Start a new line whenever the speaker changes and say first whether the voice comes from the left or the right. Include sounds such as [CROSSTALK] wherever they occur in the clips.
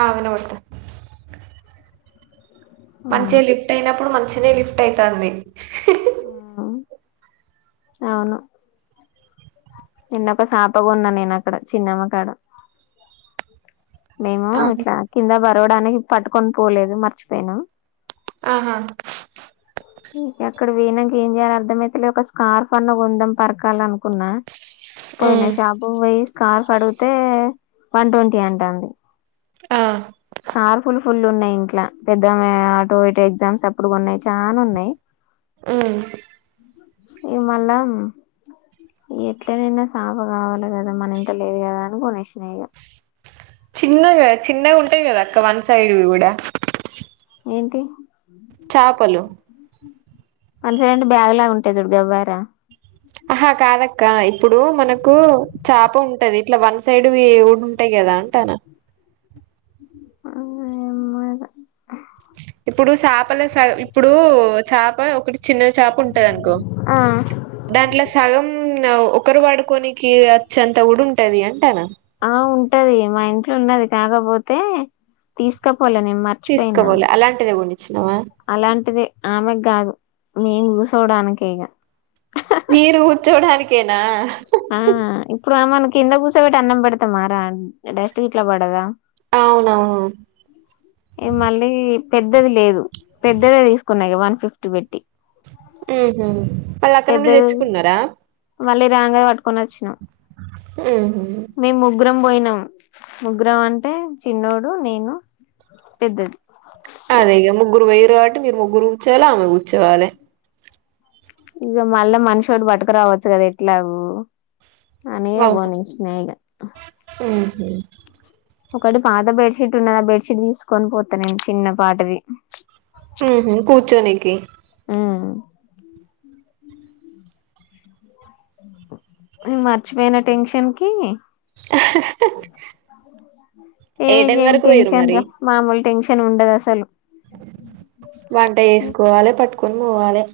right: ఆ వినబడతా మంచిగా లిఫ్ట్ అయినప్పుడు మంచిిన లిఫ్ట్ అయితంది
left: ఆ అవును నిన్న ఒక చాప కొన్న నేను అక్కడ చిన్నమ్మ కాడ మేము ఇట్లా కింద బరువడానికి పట్టుకొని పోలేదు మర్చిపోయానం
right: ఆహా
left: ఇక అక్కడ వీనాక ఏం చేయాలి అర్ధమైతులే ఒక స్కార్ఫ్ అన్న కొందాం పరకాల అనుకున్నా పోయిన
right: ఉమ్
left: షాప్ కు పోయ్ స్కార్ఫ్ అడిగితే వన్ ట్వంటీ అంటంది
right: ఆ
left: స్కార్ఫులు ఫుల్ ఉన్నాయి ఇంట్లా పెద్దగానే ఆటో ఇటో ఎగ్జామ్స్ అప్పుడు కోన్నాయ్ చానున్నాయ్
right: మ్
left: ఇగ మాళ్ళం ఇగ ఎట్లనైనా సాఫ కావాలి కదా మన ఇంట్ల లేదు కదా అని కోనేసినిగా
right: చిన్నగా చిన్నగా ఉంటాయ్ కదా అక్క వన్ సైడ్వి కూడా
left: ఏంటియి
right: చాపలు
left: వన్ సైడ్ అంటే బ్యాగ్ లా గుంటై చుడుగవ్వారా
right: ఆహా కాదక్క ఇప్పుడు మనకు చాప ఉంటది ఇట్లా వన్ సైడ్ వి కూడ ఉంటాయ్ క దా ఉంటాన
left: అ ఎమ్మో ఇగ
right: ఇప్పుడు చాపల సగ్ ఇప్పుడు చేప ఒకటి చిన్న చాప ఉంటుందనుకో
left: ఆ
right: దాంట్ల సగం న ఒకరు వాడుకోనికి అచ్చేంత కూడ ఉంటది అంటనా
left: ఆ ఉంటది మా ఇంట్లో ఉన్నది కాకపోతే తీసుక పోలె నేను మర్చిపోయిన
right: తీసుకోవాలి అలాంటిదే కొనిచ్చినావా
left: అలాంటిదే ఆమెకు కాదు మేము కూసోడాకే ఇగ
right: మీరు కూర్చోడానికేనా
left: ఆ ఇప్పుడు ఆమె ను కింద కుసబెట్టి అన్నం పెడుతా మారా డస్ట్ గిట్లా పడదా
right: అవునవును
left: ఇగ మళ్ళీ పెద్దది లేదు పెద్దదే తీసుకున్నా ఇగ వన్ ఫిఫ్టీ పెట్టి
right: మ్ హు వాళ్ళు అక్క నుండి
left: పెద్దది
right: తెచ్చుకున్నారా
left: మళ్ళీ రాంగానే పట్టుకోనోచ్చినం
right: మ్ హు
left: ముగ్రం పోయినాం ముగ్రం అంటే చిన్నోడు నేను పెద్దది
right: అదే ఇగా ముగ్గురు పోయిండ్రు కాబట్టి మీరు ముగ్గురు కూర్చోవాలే ఆమె కూర్చోవాలే
left: ఇగ మళ్ళా మనిషోటి పట్టుక రావచ్చు కదా ఎట్లాగు అనే ఇగ కోనిచ్చిన ఇగ
right: మ్
left: ఒకటి పాత బెడ్ షీట్ ఉన్నది ఆ బెడ్ షీట్ తీసుకొని పోతా నేను చిన్న పాటిది
right: మ్ హు కూర్చోనికి
left: మ్ నిన్ మర్చిపోయిన టెన్షన్ కి ఏ
right: టైం
left: ఏం
right: వరకు పోయిర్రు
left: టెన్షన్
right: మరి
left: రా మామూలు టెన్షన్ ఉండదు అసలు
right: వంట చేసుకోవాలే పట్టుకొని పోవాలే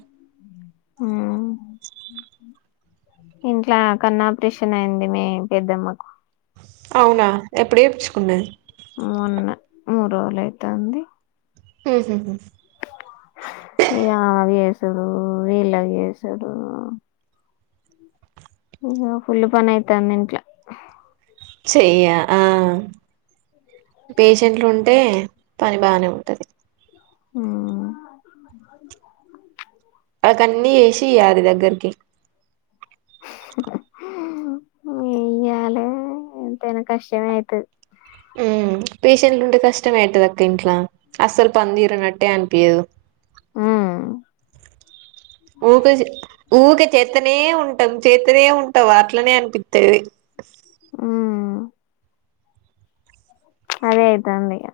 left: ఆ ఇంట్ల కన్ ఆపరేషన్ అయింది మీ పెద్దమ్మకు
right: అవునా ఎప్పుడు చేపిచుకున్నది
left: మొన్న మూడు రోజులు అయితాంది
right: మ్ హు హు
left: ఇగ అవి చేసుడు వీళ్ళక్ చేసుడు ఇగ ఫుల్ పని అయితాంది ఇంట్ల
right: చెయ్య ఆ పేషెంట్లు ఉంటే పని బాగానే ఉంటది
left: అ
right: వాళ్లకు అన్ని ఏసియాలి దగ్గరికి
left: ఏయ్యాలే ఎంతైనా కష్టమైతది
right: ఉ పేషెంట్లు ఉంటే కష్టమే అయితది అక్క ఇంట్లా అస్సలు పని తిరినట్టే అనిపియ్యదు
left: ఆ
right: ఊక జీ ఊకే చేతనే వున్ టం చేతనే ఉంటావ్ అట్లనే అనిపిత్తది
left: ఉమ్ అదే అయితాంది ఇగ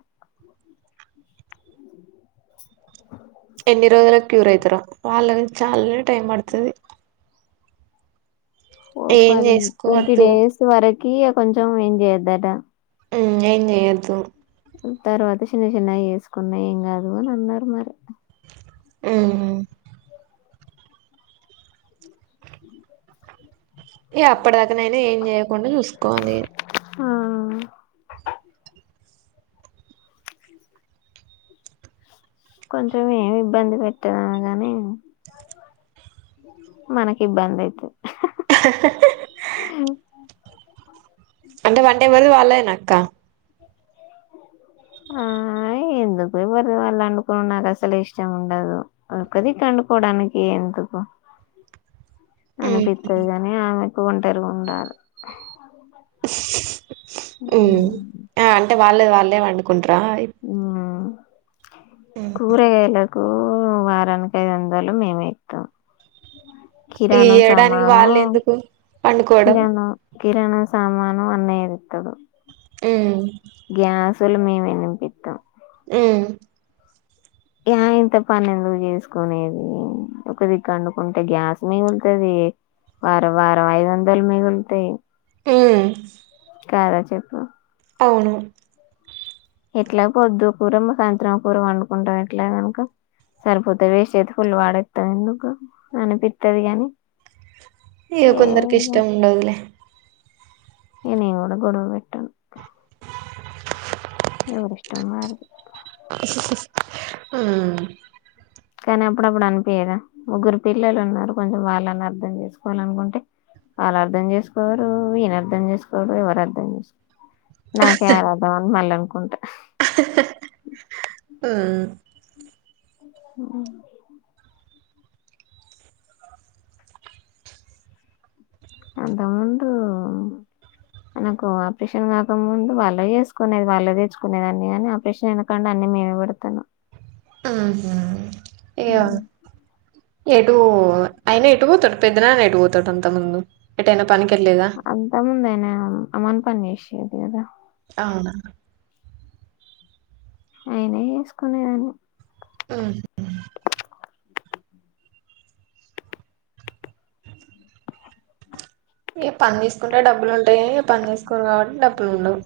right: తురా వాళ్ళ వే చాలా టైం పడతది
left: ఓ
right: ఏం
left: పది ట్వంటీ
right: చేసుకోవద్దు
left: డేస్ వరకి కొంచెం ఏం చెయ్యొద్దట
right: ఉ ఏం చేయొద్దు
left: ఉ తర్వాత చిన్నగా చిన్నగా వేసుకున్నా ఏం కాదు అని అన్నారు మరి
right: ఉహు ఏ అప్పటి దాకానైనా ఏం చేయకుండా చూసుకోవాలి
left: అవు కొంచెం ఏమి ఇబ్బంది పెట్టదు ఆమె గాని మనకి ఇబ్బంది అయితది
right: అహహా
left: ఓకే వంటలు
right: అంటే వంట ఎవ్వలిది వాళ్ళేనక్క
left: ఆ నే ఎందుకు ఎవరిది వాళ్ళు అండుకోవడం నాకు అసలు ఇష్టం ఉండదు ఒక దిక్కు వండుకోవడానికి ఎంద్ అందుకు అనిపిత్తది కాని ఆమెకు ఒంటరి గా ఉండాలే
right: ఉ ఆ అంటే వాళ్ళేది వాళ్ళే వండుకుంటార అయిపు
left: మ్మ్ కూరగాయలకు వారానికి ఐదు వందలు మేమే ఇస్తాం
right: ఈ
left: కిరాణం
right: ఇయ్యడానికి
left: సామాను
right: వాళ్ళు ఎందుకు పండుకోవడం
left: కిరాణం కిరాణం సామాను అన్నయ్య తెస్తాడు
right: ఉ
left: గ్యాస్ లు మేమే నింపిస్తాం
right: ఊ
left: ఇగ అయింతా పని ఎందుకు చేసుకునేది ఒకదిక్కు వండుకుంటే గ్యాస్ మిగులుతది వారం వారం ఐదు వందలు మిగులుతాయి
right: టే
left: కదా చెప్పు
right: అవును
left: ఎట్లా పొద్దు కూర మా సాయంత్రం కూర వండుకుంటాం ఎట్లా కనుక సరిపోతా వేస్ట్ అయితే ఫుల్ వాడేస్తాం ఎందుకు అనిపిస్తుది గాని
right: ఇగ
left: ఏ
right: కొందరికి ఇష్టం ఉండదులే
left: ఇగ నేను కూడా గొడవ పెట్టను ఎవరి ఇష్టం వారిది
right: ఆ
left: కానీ అప్పుడప్పుడు అనిపియదా ముగ్గురు పిల్లలు ఉన్నారు కొంచెం వాళ్ళని అర్థం చేసుకోవాల అనుకుంటే వాళ్ళు అర్థం చేసుకోవరు ఈయన అర్థం చేసుకోవరు ఎవరు అర్థం చేసు నాకే ఆరాటం యా అని మళ్ళీ అనుకుంట
right: ఉం
left: ఉ అంత ముందు నాకు ఆపరేషన్ కాకముందు వాల్ల చేసుకునేది వాల్ల తెచ్చుకునే దాన్ని గాని ఆపరేషన్ అయిన కాని అన్ని మీద పడతను
right: మ్ హు ఎటూ అయిన ఎటు పోతాడు పెద్దన్నాన ఎటు పోతాడు అంత ముందు ఎటైనా పనికెళ్ళేదా
left: అంతా ముందాయన అమాను పని జేసాడు కద
right: అవునా
left: అయినా చేసుకునేదాన్ని
right: మ్ హు ఏ పని చేసుకుంటే డబ్బులు ఉంటాయి గాని పన్ జేసుకోరు కాబట్టి డబ్బులు ఉండవు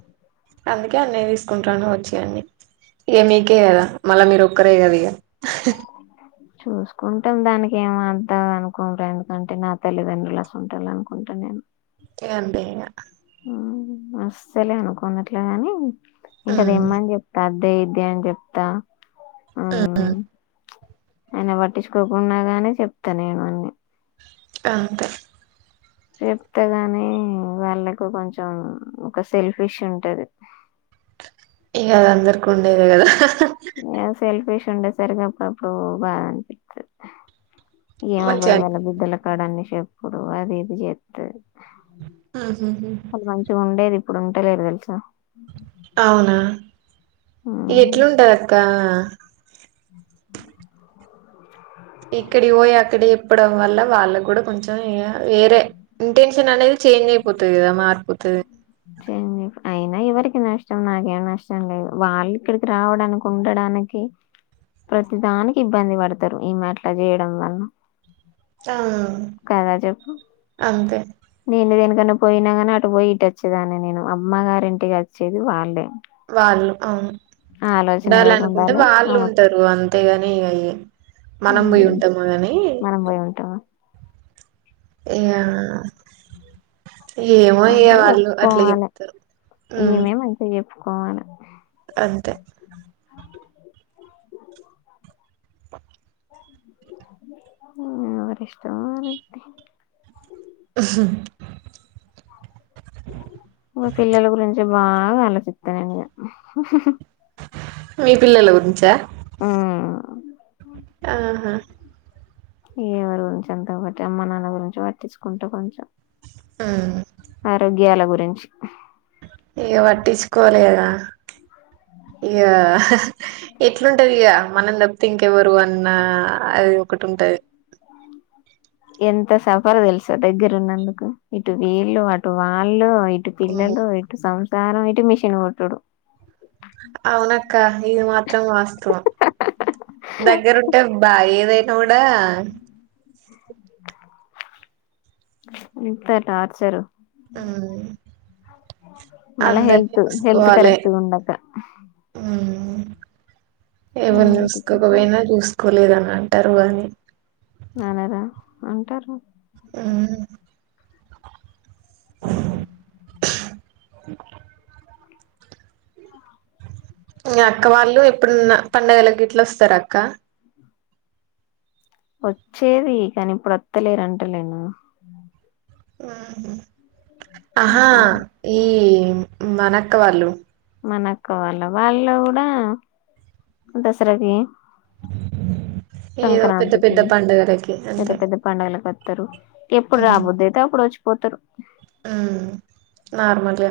right: అందుకే అన్నయ్య తీసుకుంటాను వచ్చి అన్ని ఎ మీకే కదా మళ్ళ మీరు ఒక్కరే కద ఇగ
left: [INAUDIBLE] చూసుకుంటాం దానికి ఏం అద్దా అనుకుంటా ఎందుకంటే నా తల్లిదండ్రుల వసుంటోళ్ళే అనుకుంటా నేను
right: ఇగ అంతే ఇగ
left: అస్సలే అనుకోను అట్లగాని ఇంక అది
right: ఉమ్
left: ఇమ్మని చెప్తా దే ఇది అని జేప్తా
right: మ్
left: ఆయన పట్టించుకోకుండా గానీ చెప్తా నేను అన్ని
right: అంతే
left: చెప్త గాని వాళ్ళకు కొంచెం ఒక సెల్ఫిష్ ఉంటది
right: గది అందరికీ ఉండేదే కదా
left: ఏ సెల్ఫీష్ ఉండేసరికి అప్పుడుప్పుడు బాధ అనిపిత్తది ఏమ్
right: మంచిగా
left: అబ్బాయి
right: అనిపి
left: వాళ్ళ బిడ్డల కాడ అన్ని చెపుడు అది ఇది జేత్తతి
right: ఉహుహు
left: అది మంచిగా ఉండేది ఇప్పుడు ఉంటలేరు తెలుసా మ్మ్
right: ఎట్ల ఉంటది అక్క
left: [INAUDIBLE]
right: ఇక్కడి ఓయి అక్కడ చెప్పడం వల్ల వాళ్ళ కూడా కొంచెం వేరే ఇంటెన్షన్ అనేది చేంజ్ అయిపోతది కదా మ
left: చెంజ్ అయిపో అయినా ఎవరికి నష్టం నాకేం నష్టం లేదు వాళ్ళు ఇక్కడికి రావడానికి ఉండడానికి ప్రతి దానికి ఇబ్బంది పడతారు ఈమె అట్ల చేయడం వల్ల
right: ఆ
left: కదా చెప్పు
right: అంతే
left: నేను దేనికన్నా పోయినా కానీ అటు పోయి ఇటు వచ్చేదాన్ని నేను అమ్మ గారి ఇంటికి వచ్చేది వాళ్ళే
right: వాళ్ళు అవును
left: ఆ ఆలోచన ఎవరికి
right: ఉండాలనుకుంటే
left: ఉండాలి
right: వాళ్ళు
left: ఆమె
right: ఉంటారు అ తేగాని ఇక మనం బోయి
left: ఉమ్
right: ఉంటామ గాని
left: మనం పోయి ఉంటామా
right: ఇగ ఆ
left: మంచిగా
right: అట్లా
left: చెప్పుకోవాలి
right: చెప్తారు ఉమ్
left: ఈమె మంచిగా చెప్పుకోవాలి
right: అంతే
left: ఎవరి ఇష్టం వాళ్ళది మా పిల్లల గురించి బాగా ఆలోచిత్తను ఇంగ
right: మీ పిల్లల గురించా
left: మ్
right: ఆహా
left: ఎవరి గురించి అంత పట్ట అమ్మ నాన్న గురించి పట్టించుకుంట కొంచెం ఆరోగ్యాల గురించి
right: ఇక వట్టించ్చుకోలేర ఇగ ఎట్లుంటది ఇగ మనం దబ్ తింక ఎవరు అన్న అది ఒకటి ఉంటది
left: ఆ ఎంత సఫర్ తెలుసా దగ్గరు ఉన్నందుకు ఇటు వీళ్ళు అటు వాళ్ళు వటి
right: ఉమ్.
left: పల్లలు వ సంసారం మిషీన్ పోట్డు
right: అ ఇది మాత్రం వాస్తవం దగ్గరుంటే బాగా ఏదైనా కూడా
left: ఇంత టార్చరు
right: ఆ
left: మళ్ళా
right: అందరి
left: హెల్త్ హెల్త్
right: చూసుకోవాలి
left: కరెక్ట్గా ఉండక
right: ఏవరు
left: అన్నిటికీ
right: చూసుకోకపోయినా చూసుకోలేదని అంటారు కానీ
left: నాన్నద అంటారు
right: ఆ
left: ఆ
right: అక్క వాళ్ళు ఎప్పుడున్న పడుగల గ ఇట్లా వస్తారు అక్క
left: వచ్చేది కానీ ఇప్పుడు వత్తలేరంటలేను
right: ఆహా ఈ మనక్క వాళ్ళు
left: మనకువళ వాళ్ళు కూడా దసరాకి
right: ఏదో పెద్ద
left: సంక్రాంతకి
right: పెద్ద పండుగలకి
left: పెద్ద
right: అంతే
left: పెద్ద పండవిలు ప ారు ఎప్పుడు రాబోద్దు అయితే అప్పుడు వచ్చిపోతారు
right: నార్మల్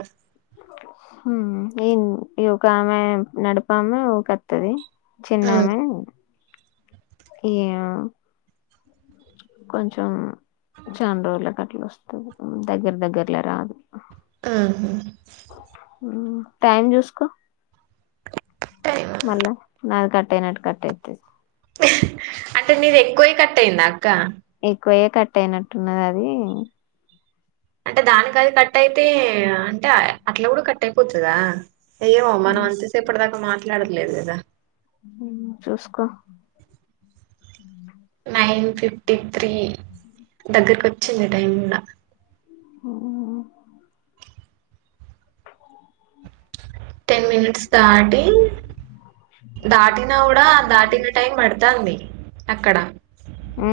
left: ఈ ఒక ఆమె నడపమె ఒకతుది
right: మ్మ్
left: చిన్నామే ఏయా కొంచెం చాండ రోలకట్లు వస్త దగ్గర దగ్గర్ల రా అదు
right: ఆహా
left: టైం చూసుకో
right: టైం
left: మళ్ళ నా కట్ట అయినట్టు కట్ట అయితుది
right: అంటే నీది ఎక్కువే కట్ట అయింద అక్క
left: ఎక్కువయ కట్ అయినట్టున్నది అది
right: అంటే దానికా అది కట్ అయితే అంటే అట్లా కూడా కట్ అయిపోతుందా అయ్యమో మనం
left: హ్మ్.
right: అంతేసి ఇప్పటిదాకా మాట్లాడట్లేదు కదా
left: చూసుకో
right: నైన్ ఫిఫ్టీ త్రీ దగ్గరకు వచ్చింది టైం కూడా
left: ఆ
right: టెన్ మినిట్స్ స్టార్టింగ్ దాటినా కూడా దాటిన టైం పడతంది అక్కడ
left: ఆ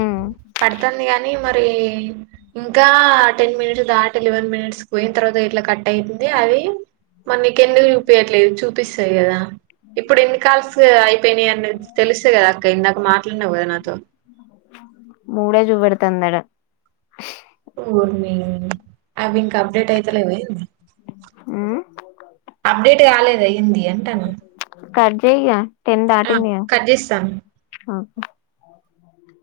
right: పడుతుంది కాగానీ మరి ఇంకా టెన్ మినిట్స్ దాట్ ఎలివెన్ మినిట్స్ పోయిన తర్వాత ఇట్లా కట్ అయింది అది మనీ క ఎన్నికు చూపయట్లేదు చూ ప్పిసయదా ఇప్పుడు ఎన్ని కాల్స్ అయిపోయినాయి అన్న తెలుసే కదా అక్క ఇందాక మాట్లాడినవు కదా నాతో
left: మూడే చూపడుతుందాడు
right: గుర్నింగ్ అవి ఇంకా అప్డేట్ అవుతలేవ
left: హ్మ్
right: అప్డేట్ కాలేదు అయ్యింది అంటాను
left: చేయ టెన్ ఆటం
right: చేస్తాను